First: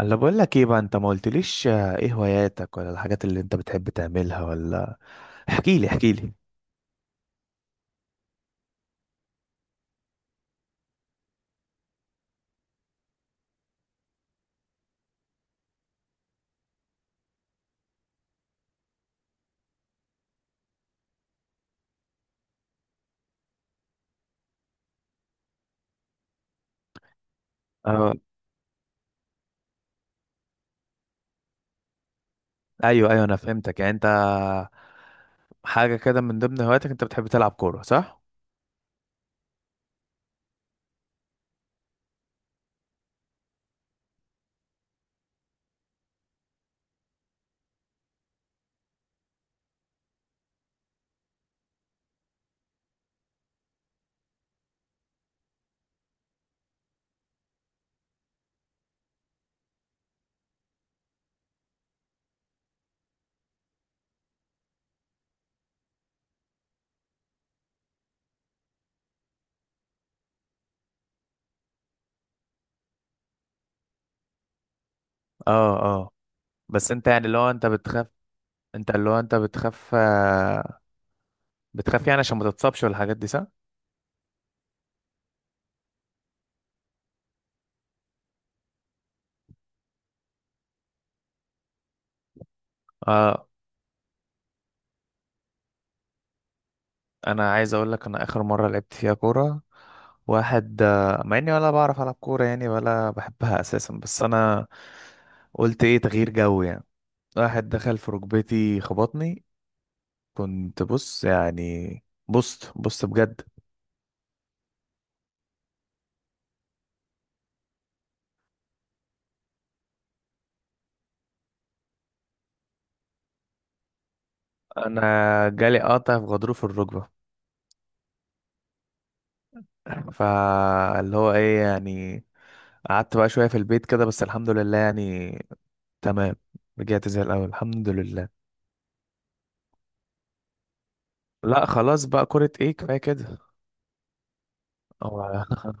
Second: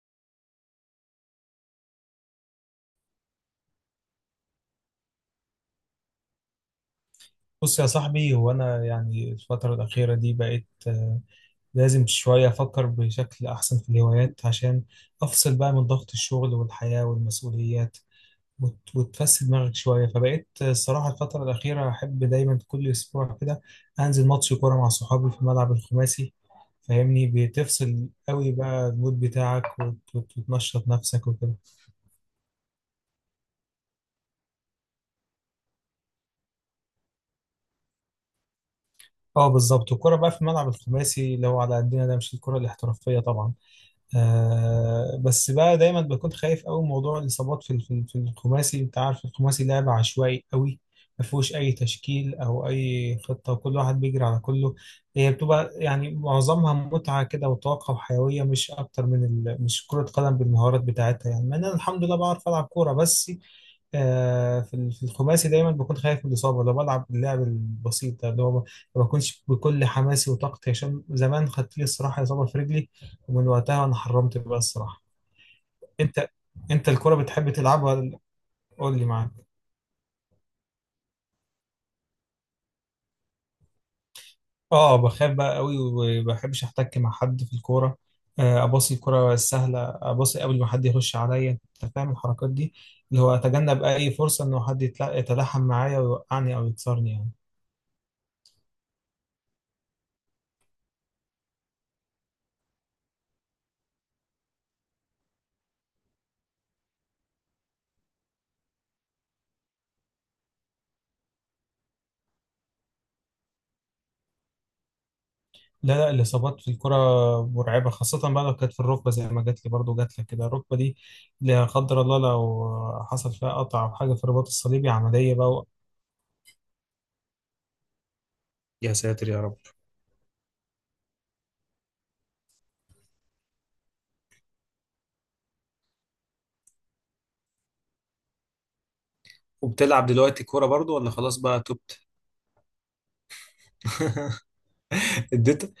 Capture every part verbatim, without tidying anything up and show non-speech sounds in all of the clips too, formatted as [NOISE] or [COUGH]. انا بقول لك ايه بقى، انت ما قلتليش. آه، ايه هواياتك، ولا الحاجات اللي انت بتحب تعملها، ولا احكي لي احكي لي. بص يا صاحبي، هو أنا يعني الفترة الأخيرة دي بقيت آه، لازم شوية أفكر بشكل أحسن في الهوايات عشان أفصل بقى من ضغط الشغل والحياة والمسؤوليات وت- وتفسد دماغك شوية. فبقيت آه، الصراحة الفترة الأخيرة أحب دايما كل أسبوع كده أنزل ماتش كورة مع صحابي في الملعب الخماسي. فاهمني؟ بتفصل اه، قوي بقى المود بتاعك وت- وت- وتنشط نفسك وكده. ايوه ايوه، انا فهمتك. يعني انت حاجه كده من ضمن هواياتك انت بتحب تلعب كوره، صح؟ اه، بالظبط. الكورة بقى في الملعب الخماسي لو على قدنا، ده مش الكورة الاحترافية طبعا. آه بس بقى دايما بكون خايف قوي من موضوع الاصابات في في في الخماسي. انت عارف الخماسي لعبه عشوائي قوي، ما فيهوش اي تشكيل او اي خطه، وكل واحد بيجري على كله. هي بتبقى يعني معظمها متعه كده وطاقه وحيويه، مش اكتر من ال... مش كره قدم بالمهارات بتاعتها يعني، مع ان انا الحمد لله بعرف العب كوره. بس آه، في ال- في الخماسي دايما بكون خايف من الإصابة، لو بلعب اللعب البسيط ده اللي هو ما ما بكونش بكل حماسي وطاقتي، عشان زمان خدت لي الصراحة إصابة في رجلي، ومن وقتها أنا حرمت بقى الصراحة. اه اه. أنت أنت بس انت، الكرة يعني اللي هو بتحب انت تلعبها بتخاف، ولا- انت قول لي اللي هو معاك. انت بتخاف، آه، بتخاف يعني عشان ما تتصابش، والحاجات دي، صح؟ أه، بخاف بقى قوي، وما بحبش أحتك مع حد في الكورة. آه، أباصي الكرة السهلة، أباصي قبل ما حد يخش عليا، أنت فاهم الحركات دي. اللي هو اه. أتجنب أي فرصة إنه حد يتلا- يتلاحم معايا ويوقعني أو يكسرني يعني. انا عايز اقول لك، انا اخر مره لعبت فيها كوره واحد آه، مع اني ولا بعرف العب كوره يعني، ولا بحبها اساسا، بس انا قلت ايه، تغيير جو يعني. واحد دخل في ركبتي خبطني، كنت بص يعني، بصت بصت بجد. لا، لا، الإصابات في الكرة مرعبة، خاصة بقى لو كانت في الركبة زي ما جات لي، برضه جات لك كده الركبة دي. لا قدر الله لو حصل فيها قطع أو حاجة في الرباط الصليبي، انا عملية بقى. جالي قطع في غضروف الركبه، يا ساتر يا رب. فاللي هو ايه يعني، قعدت بقى شويه في البيت كده، بس الحمد لله يعني، تمام، رجعت زي الاول الحمد لله. وبتلعب دلوقتي كورة برضو ولا خلاص بقى لا، تبت؟ خلاص بقى، كرة ايه، كفايه كده. [LAUGHS] هو اديت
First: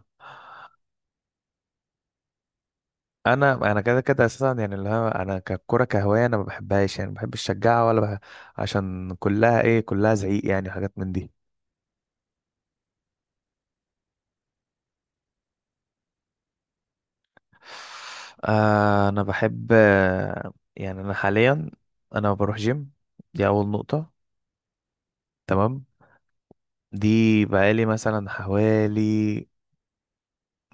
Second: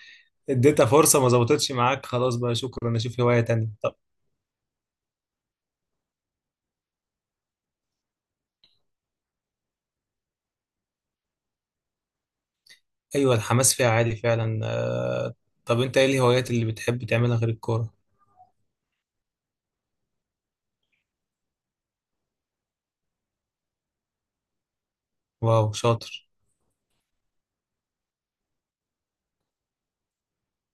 اديتها فرصة، ما ظبطتش معاك، خلاص بقى شكرا، اشوف [LAUGHS] هواية انا تانية. انا طب. كده كده اساسا، يعني اللي هو انا ككرة كهوايه انا ما بحبهاش، يعني ما بحبش اشجعها ولا بح... عشان كلها ايه، كلها زعيق يعني، حاجات من دي. ايوه، الحماس فيها عالي فعلا. آه، طب انت ايه الهوايات اللي بتحب تعملها غير الكورة؟ آه، انا بحب، آه، يعني انا حاليا انا بروح جيم، دي اول نقطة، واو، تمام. شاطر. دي بقالي مثلا حوالي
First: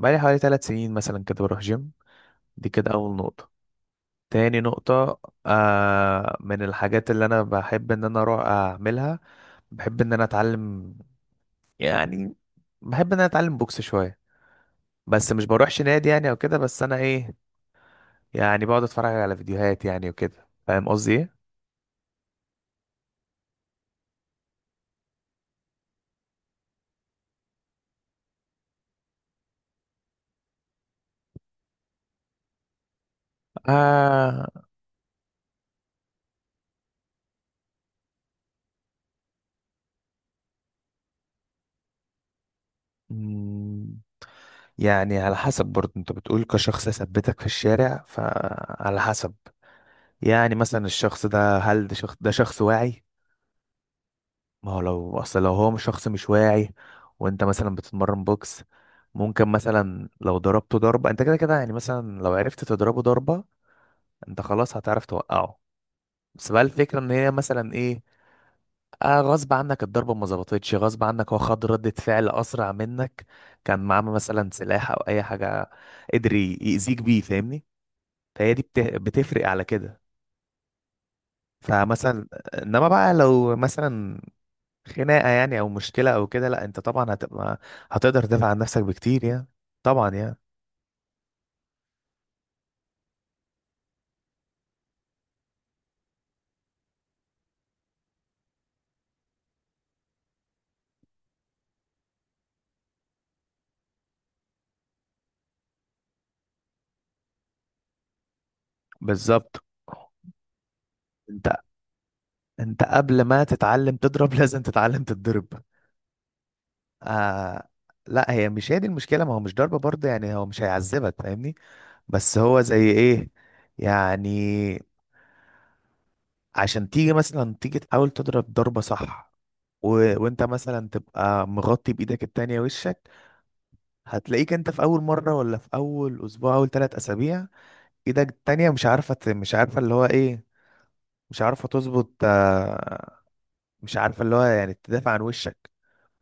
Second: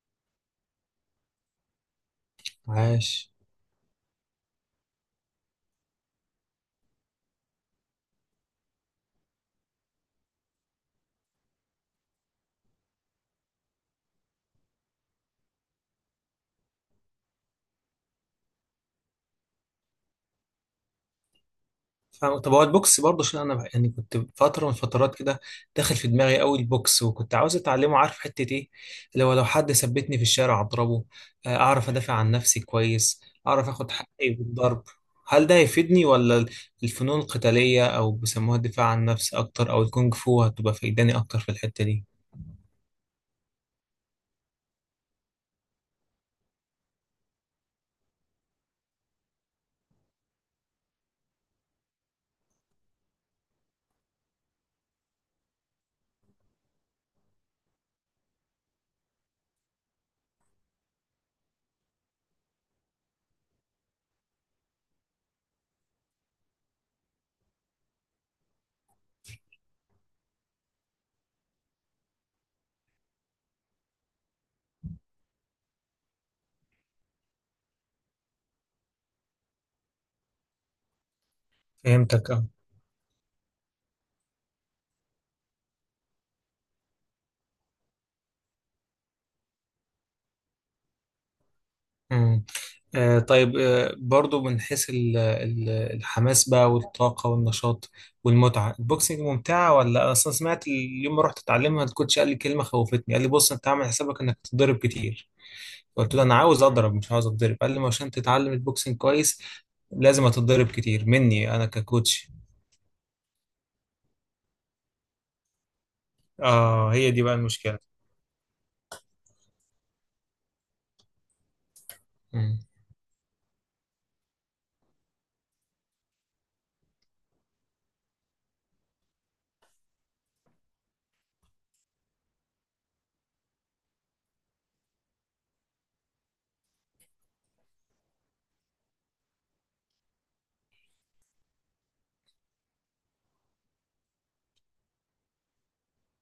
بقالي حوالي ثلاث سنين مثلا كده بروح جيم، دي كده اول عاش. نقطة. تاني نقطة، آه، من الحاجات اللي انا بحب ان انا اروح اعملها، بحب ان انا اتعلم يعني، بحب ان انا اتعلم بوكس شوية، بس مش بروحش نادي يعني او كده، بس انا ايه، يعني بقعد اتفرج على فيديوهات يعني وكده، فاهم قصدي ايه. فاهم. طب هو البوكس برضه، عشان انا يعني كنت فتره من الفترات كده داخل في دماغي قوي البوكس، وكنت عاوز اتعلمه. عارف حته ايه؟ اللي هو لو حد ثبتني في الشارع اضربه، آه، اعرف ادافع عن نفسي كويس، اعرف اخد حقي آه. بالضرب. هل ده هيفيدني، ولا الفنون القتاليه او بيسموها الدفاع عن النفس اكتر، او الكونغ فو هتبقى فايداني اكتر في الحته دي؟ مم. يعني على حسب برضه، انت بتقول كشخص يثبتك في الشارع، فعلى حسب يعني، مثلا الشخص ده، هل ده شخص ده شخص واعي؟ ما هو لو، اصل لو هو مش شخص مش واعي، وانت مثلا بتتمرن بوكس، ممكن مثلا لو ضربته ضربة، انت كده كده يعني، مثلا لو عرفت تضربه ضربة، انت خلاص هتعرف توقعه. بس بقى الفكرة ان هي مثلا ايه، آه، غصب عنك الضربة ما ظبطتش، غصب عنك هو خد ردة فعل أسرع منك، كان معاه مثلا سلاح أو أي حاجة قدر ي- يأذيك بيه، فاهمني. فهي دي بت- بتفرق على كده، فمثلا، فهمتك، اه. إنما بقى لو مثلا خناقة يعني، أو مشكلة أو كده، لأ أنت طبعا هتبقى، هتقدر تدافع عن نفسك بكتير يعني، طبعا يعني. مم. آه طيب، آه برضو من حيث ال- ال- الحماس بقى والطاقة والنشاط والمتعة، البوكسنج ممتعة؟ ولا أنا أصلا سمعت اليوم ما رحت أتعلمها الكوتش قال لي كلمة خوفتني، قال لي بص أنت عامل حسابك إنك تتضرب كتير. قلت له أنا عاوز أضرب مش عاوز أتضرب. قال لي ما عشان تتعلم البوكسنج كويس بالظبط. لازم أتضرب كتير أنت مني أنا ككوتش. أنت قبل ما تتعلم تضرب [LAUGHS] لازم تتعلم تتضرب. آه، هي دي بقى آه. المشكلة. لا، هي مش هي دي المشكلة، ما هو مش ضربة برضه يعني، هو مش هيعذبك فاهمني، بس مم. هو زي ايه يعني، عشان تيجي مثلا، تيجي تحاول تضرب ضربة صح، و... وانت مثلا تبقى مغطي بايدك التانية وشك، هتلاقيك انت في اول مرة، ولا في اول اسبوع، اول ثلاث اسابيع، ايدك التانية مش عارفة ت- مش عارفة اللي هو ايه، مش عارفة تظبط، آه، مش عارفة اللي هو يعني تدافع عن وشك،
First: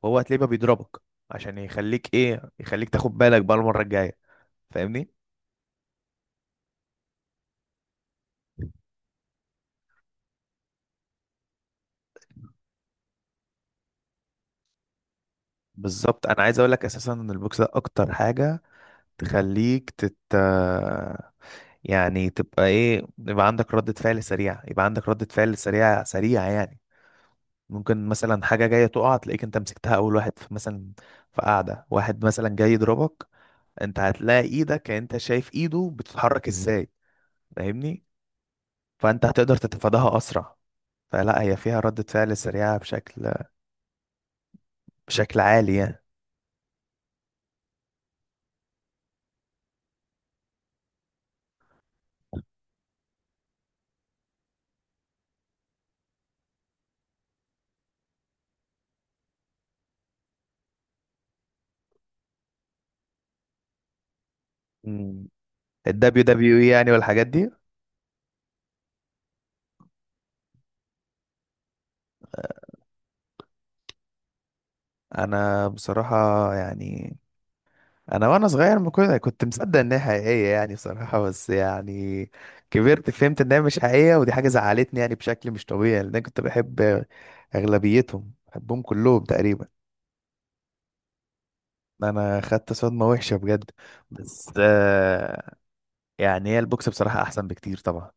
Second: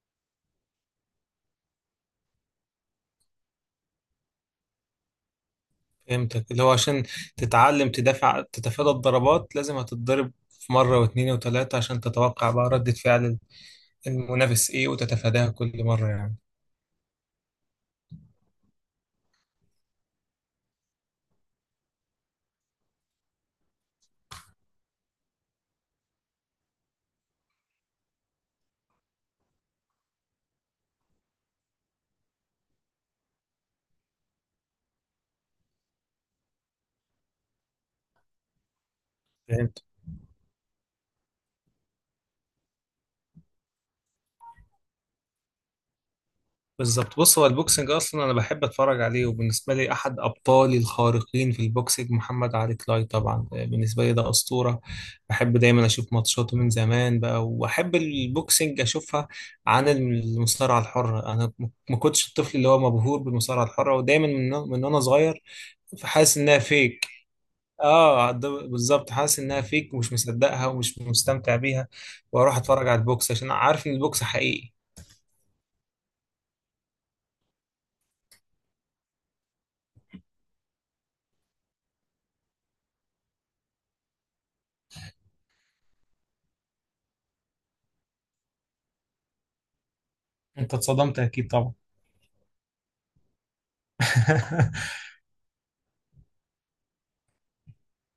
وهو هتلاقيه بقى بيضربك، عشان يخليك ايه، يخليك تاخد بالك بقى المرة الجاية، فاهمني. فهمتك، اللي هو عشان تتعلم تدافع تتفادى الضربات لازم هتتضرب في مرة واثنين وثلاثة عشان تتوقع بقى ردة فعل المنافس ايه وتتفاداها كل مرة بالظبط. يعني. انا عايز اقول لك اساسا ان البوكس ده اكتر حاجة تخليك تت، يعني تبقى ايه، يبقى عندك ردة فعل سريعة، يبقى عندك ردة فعل سريعة سريعة يعني. ممكن مثلا حاجة جاية تقع تلاقيك انت مسكتها، اول واحد في مثلا، في قاعدة واحد مثلا جاي يضربك، انت هتلاقي ايدك، انت شايف ايده بتتحرك ازاي، فاهمني، فانت هتقدر فهمت. تتفاداها اسرع. فلا هي فيها ردة فعل سريعة بشكل بشكل عالي يعني. بالظبط. بص هو البوكسنج اصلا انا بحب اتفرج عليه، وبالنسبة لي احد ابطالي الخارقين في البوكسنج محمد علي كلاي، طبعا بالنسبة لي ده اسطورة. بحب دايما اشوف ماتشاته من زمان بقى، واحب البوكسنج اشوفها عن المصارعة الحرة. انا م- ما كنتش الطفل اللي هو مبهور بالمصارعة الحرة، ودايما من من وانا صغير الدبليو فحاسس انها دبليو اي يعني، فيك. والحاجات دي. اه، ده بالظبط، حاسس انها فيك ومش مصدقها ومش مستمتع بيها، واروح اتفرج على البوكس عشان عارف ان البوكس حقيقي. انا بصراحة يعني، انا وانا صغير ما كنت كنت مصدق ان هي حقيقيه يعني بصراحه، بس يعني كبرت فهمت ان هي مش حقيقيه، ودي حاجه زعلتني يعني بشكل مش طبيعي، لان انا كنت بحب اغلبيتهم، بحبهم كلهم تقريبا. انت اتصدمت اكيد طبعا. انا خدت صدمه وحشه بجد. بس [LAUGHS] آه، يعني هي البوكس بصراحه احسن بكتير طبعا.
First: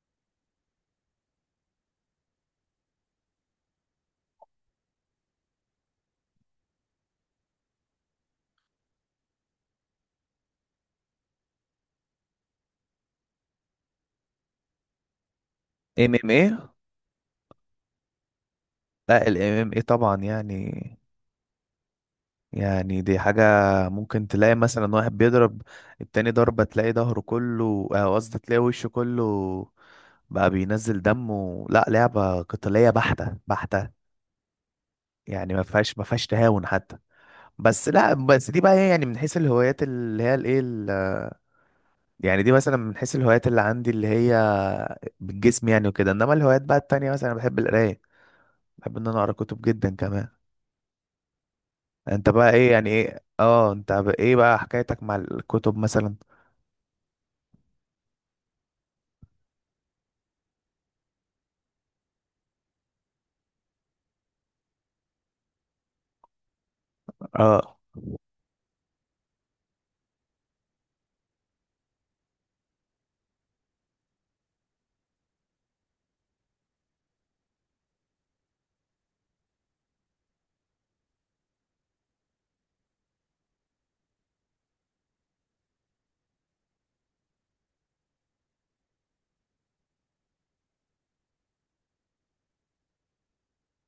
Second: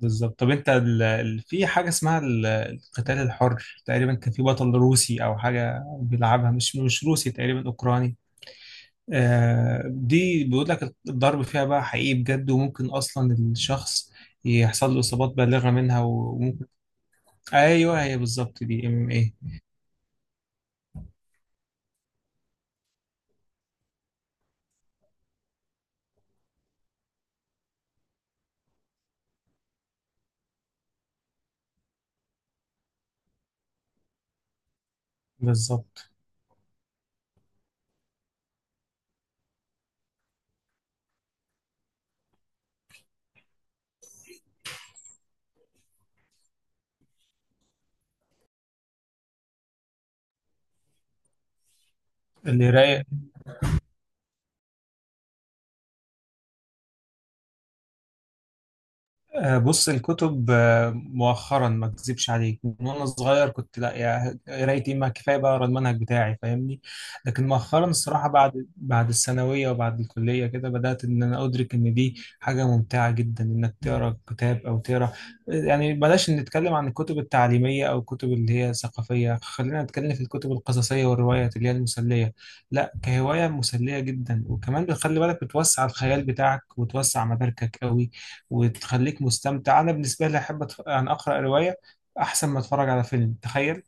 بالظبط. طب انت ال... ال- في حاجه اسمها ال- القتال الحر تقريبا، كان في بطل روسي او حاجه بيلعبها، مش مش روسي تقريبا، اوكراني. آه دي بيقول لك الضرب فيها بقى حقيقي بجد، وممكن اصلا الشخص يحصل له اصابات بالغه منها، ام ام وممكن. ايه. ايوه، هي بالظبط، دي ام ام لا، اي. الام ام ايه طبعا يعني، يعني دي حاجة ممكن تلاقي مثلا واحد بيضرب التاني ضربة، تلاقي ظهره كله، آه، قصدي تلاقي وشه كله بقى بينزل دمه، لا لعبة قتالية بحتة بحتة يعني، ما فيهاش، ما بالظبط. فيهاش تهاون حتى. بس لا، بس دي بقى هي يعني من حيث الهوايات اللي هي الايه، ال- يعني دي مثلا من حيث الهوايات اللي عندي اللي هي بالجسم يعني وكده، انما الهوايات بقى التانية مثلا انا بحب القراية، بحب ان انا اقرا كتب جدا كمان. انت بقى اللي ايه يعني رايق. ايه، اه انت بقى ايه بقى حكايتك مع الكتب مثلا؟ آه، بص الكتب، آه، مؤخرا ما اكذبش عليك، من وانا صغير كنت لا يا قرايتي، ما كفايه بقى اقرا المنهج بتاعي فاهمني. لكن اه، مؤخرا الصراحه بعد بعد الثانويه وبعد الكليه كده بدات ان انا ادرك ان دي حاجه ممتعه جدا، انك تقرا كتاب او تقرا، يعني بلاش نتكلم عن الكتب التعليميه او الكتب اللي هي ثقافيه، خلينا نتكلم في الكتب القصصيه والروايات اللي هي المسليه. لا كهوايه مسليه جدا، وكمان بتخلي بالك، بتوسع الخيال بتاعك وتوسع مداركك قوي وتخليك مستمتع. انا بالنسبه لي احب أتف... يعني اقرا روايه احسن ما اتفرج على فيلم. تخيل،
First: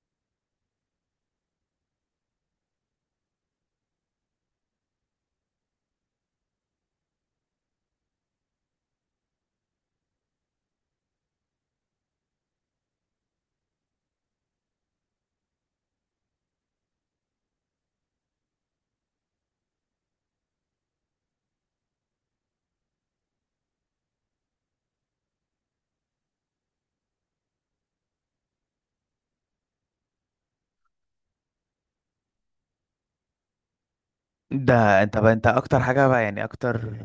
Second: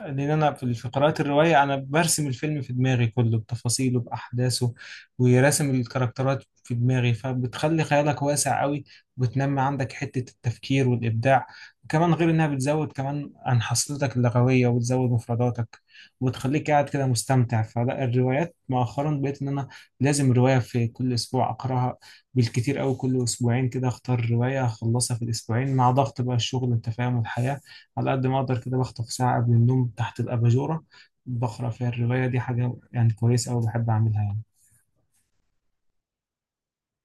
لان انا في في قراءة الرواية انا برسم الفيلم في دماغي كله بتفاصيله باحداثه، وراسم الكاركترات في دماغي، فبتخلي خيالك واسع قوي وبتنمي عندك حتة التفكير والابداع. وكمان غير انها بتزود كمان عن حصيلتك اللغوية وبتزود مفرداتك وبتخليك قاعد كده مستمتع. فلا الروايات مؤخرا بقيت ان انا لازم رواية في كل اسبوع اقراها، بالكتير قوي كل اسبوعين كده اختار رواية اخلصها في الاسبوعين مع ضغط بقى الشغل انت فاهم والحياة. على قد ما أقدر كده بخطف ساعة قبل النوم تحت الأباجورة بقرأ فيها الرواية دي، حاجة يعني كويسة أوي بحب أعملها يعني. ده انت بقى، انت اكتر حاجة بقى يعني، اكتر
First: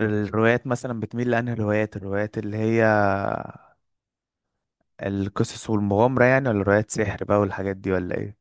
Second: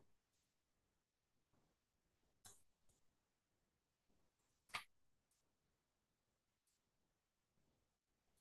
الروايات مثلا بتميل لانهي الروايات الروايات اللي هي القصص والمغامرة يعني، ولا روايات سحر بقى والحاجات دي، ولا ايه؟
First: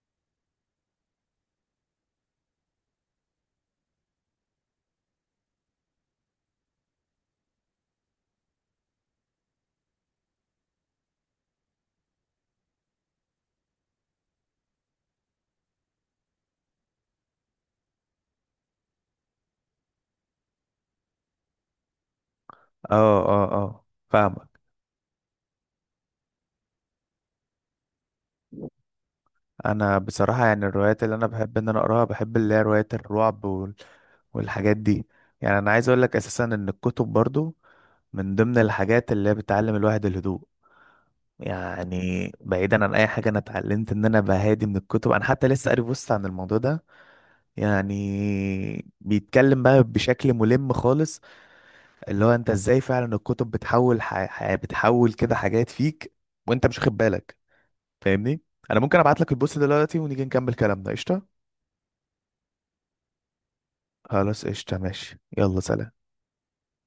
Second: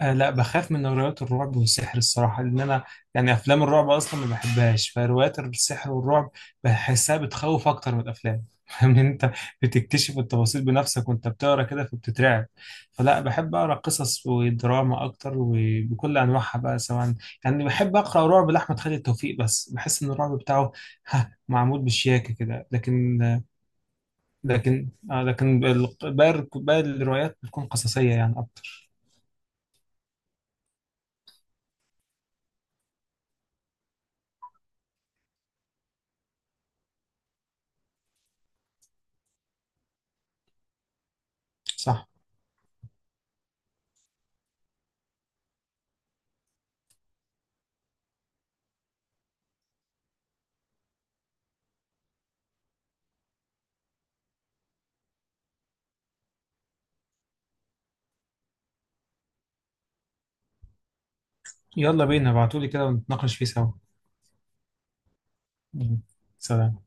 آه لا، بخاف من روايات الرعب والسحر الصراحة، لأن أنا يعني أفلام الرعب أصلا ما بحبهاش، فروايات السحر والرعب بحسها بتخوف أكتر من الأفلام. [LAUGHS] فاهم أنت، بتكتشف التفاصيل بنفسك وأنت بتقرا كده فبتترعب. فلا بحب أقرا قصص ودراما أكتر وبكل أنواعها بقى، سواء يعني بحب أقرأ رعب لأحمد خالد توفيق، بس بحس إن الرعب بتاعه [LAUGHS] ها، معمول بشياكة كده، لكن اه اه اه، فاهمك. لكن آه لكن بال- باقي باقي الروايات بتكون قصصية يعني أكتر. انا بصراحة يعني الروايات اللي انا بحب ان انا اقراها، بحب اللي هي روايات الرعب وال... والحاجات دي. يعني انا عايز اقول لك اساسا ان الكتب برضو من ضمن الحاجات اللي هي بتعلم الواحد الهدوء، يعني صح. بعيدا عن اي حاجة انا اتعلمت ان انا بهادي من الكتب، انا حتى لسه قاري بوست عن الموضوع ده، يعني بيتكلم بقى بشكل ملم خالص، اللي هو انت ازاي فعلا الكتب بتحول ح... ح... بتحول كده حاجات فيك وانت مش واخد بالك، فاهمني. انا ممكن ابعت لك البوست دلوقتي ونيجي نكمل كلامنا، قشطه. يلا بينا، ابعتولي كده ونتناقش فيه سوا. خلاص قشطه، ماشي، يلا سلام. مم. سلام.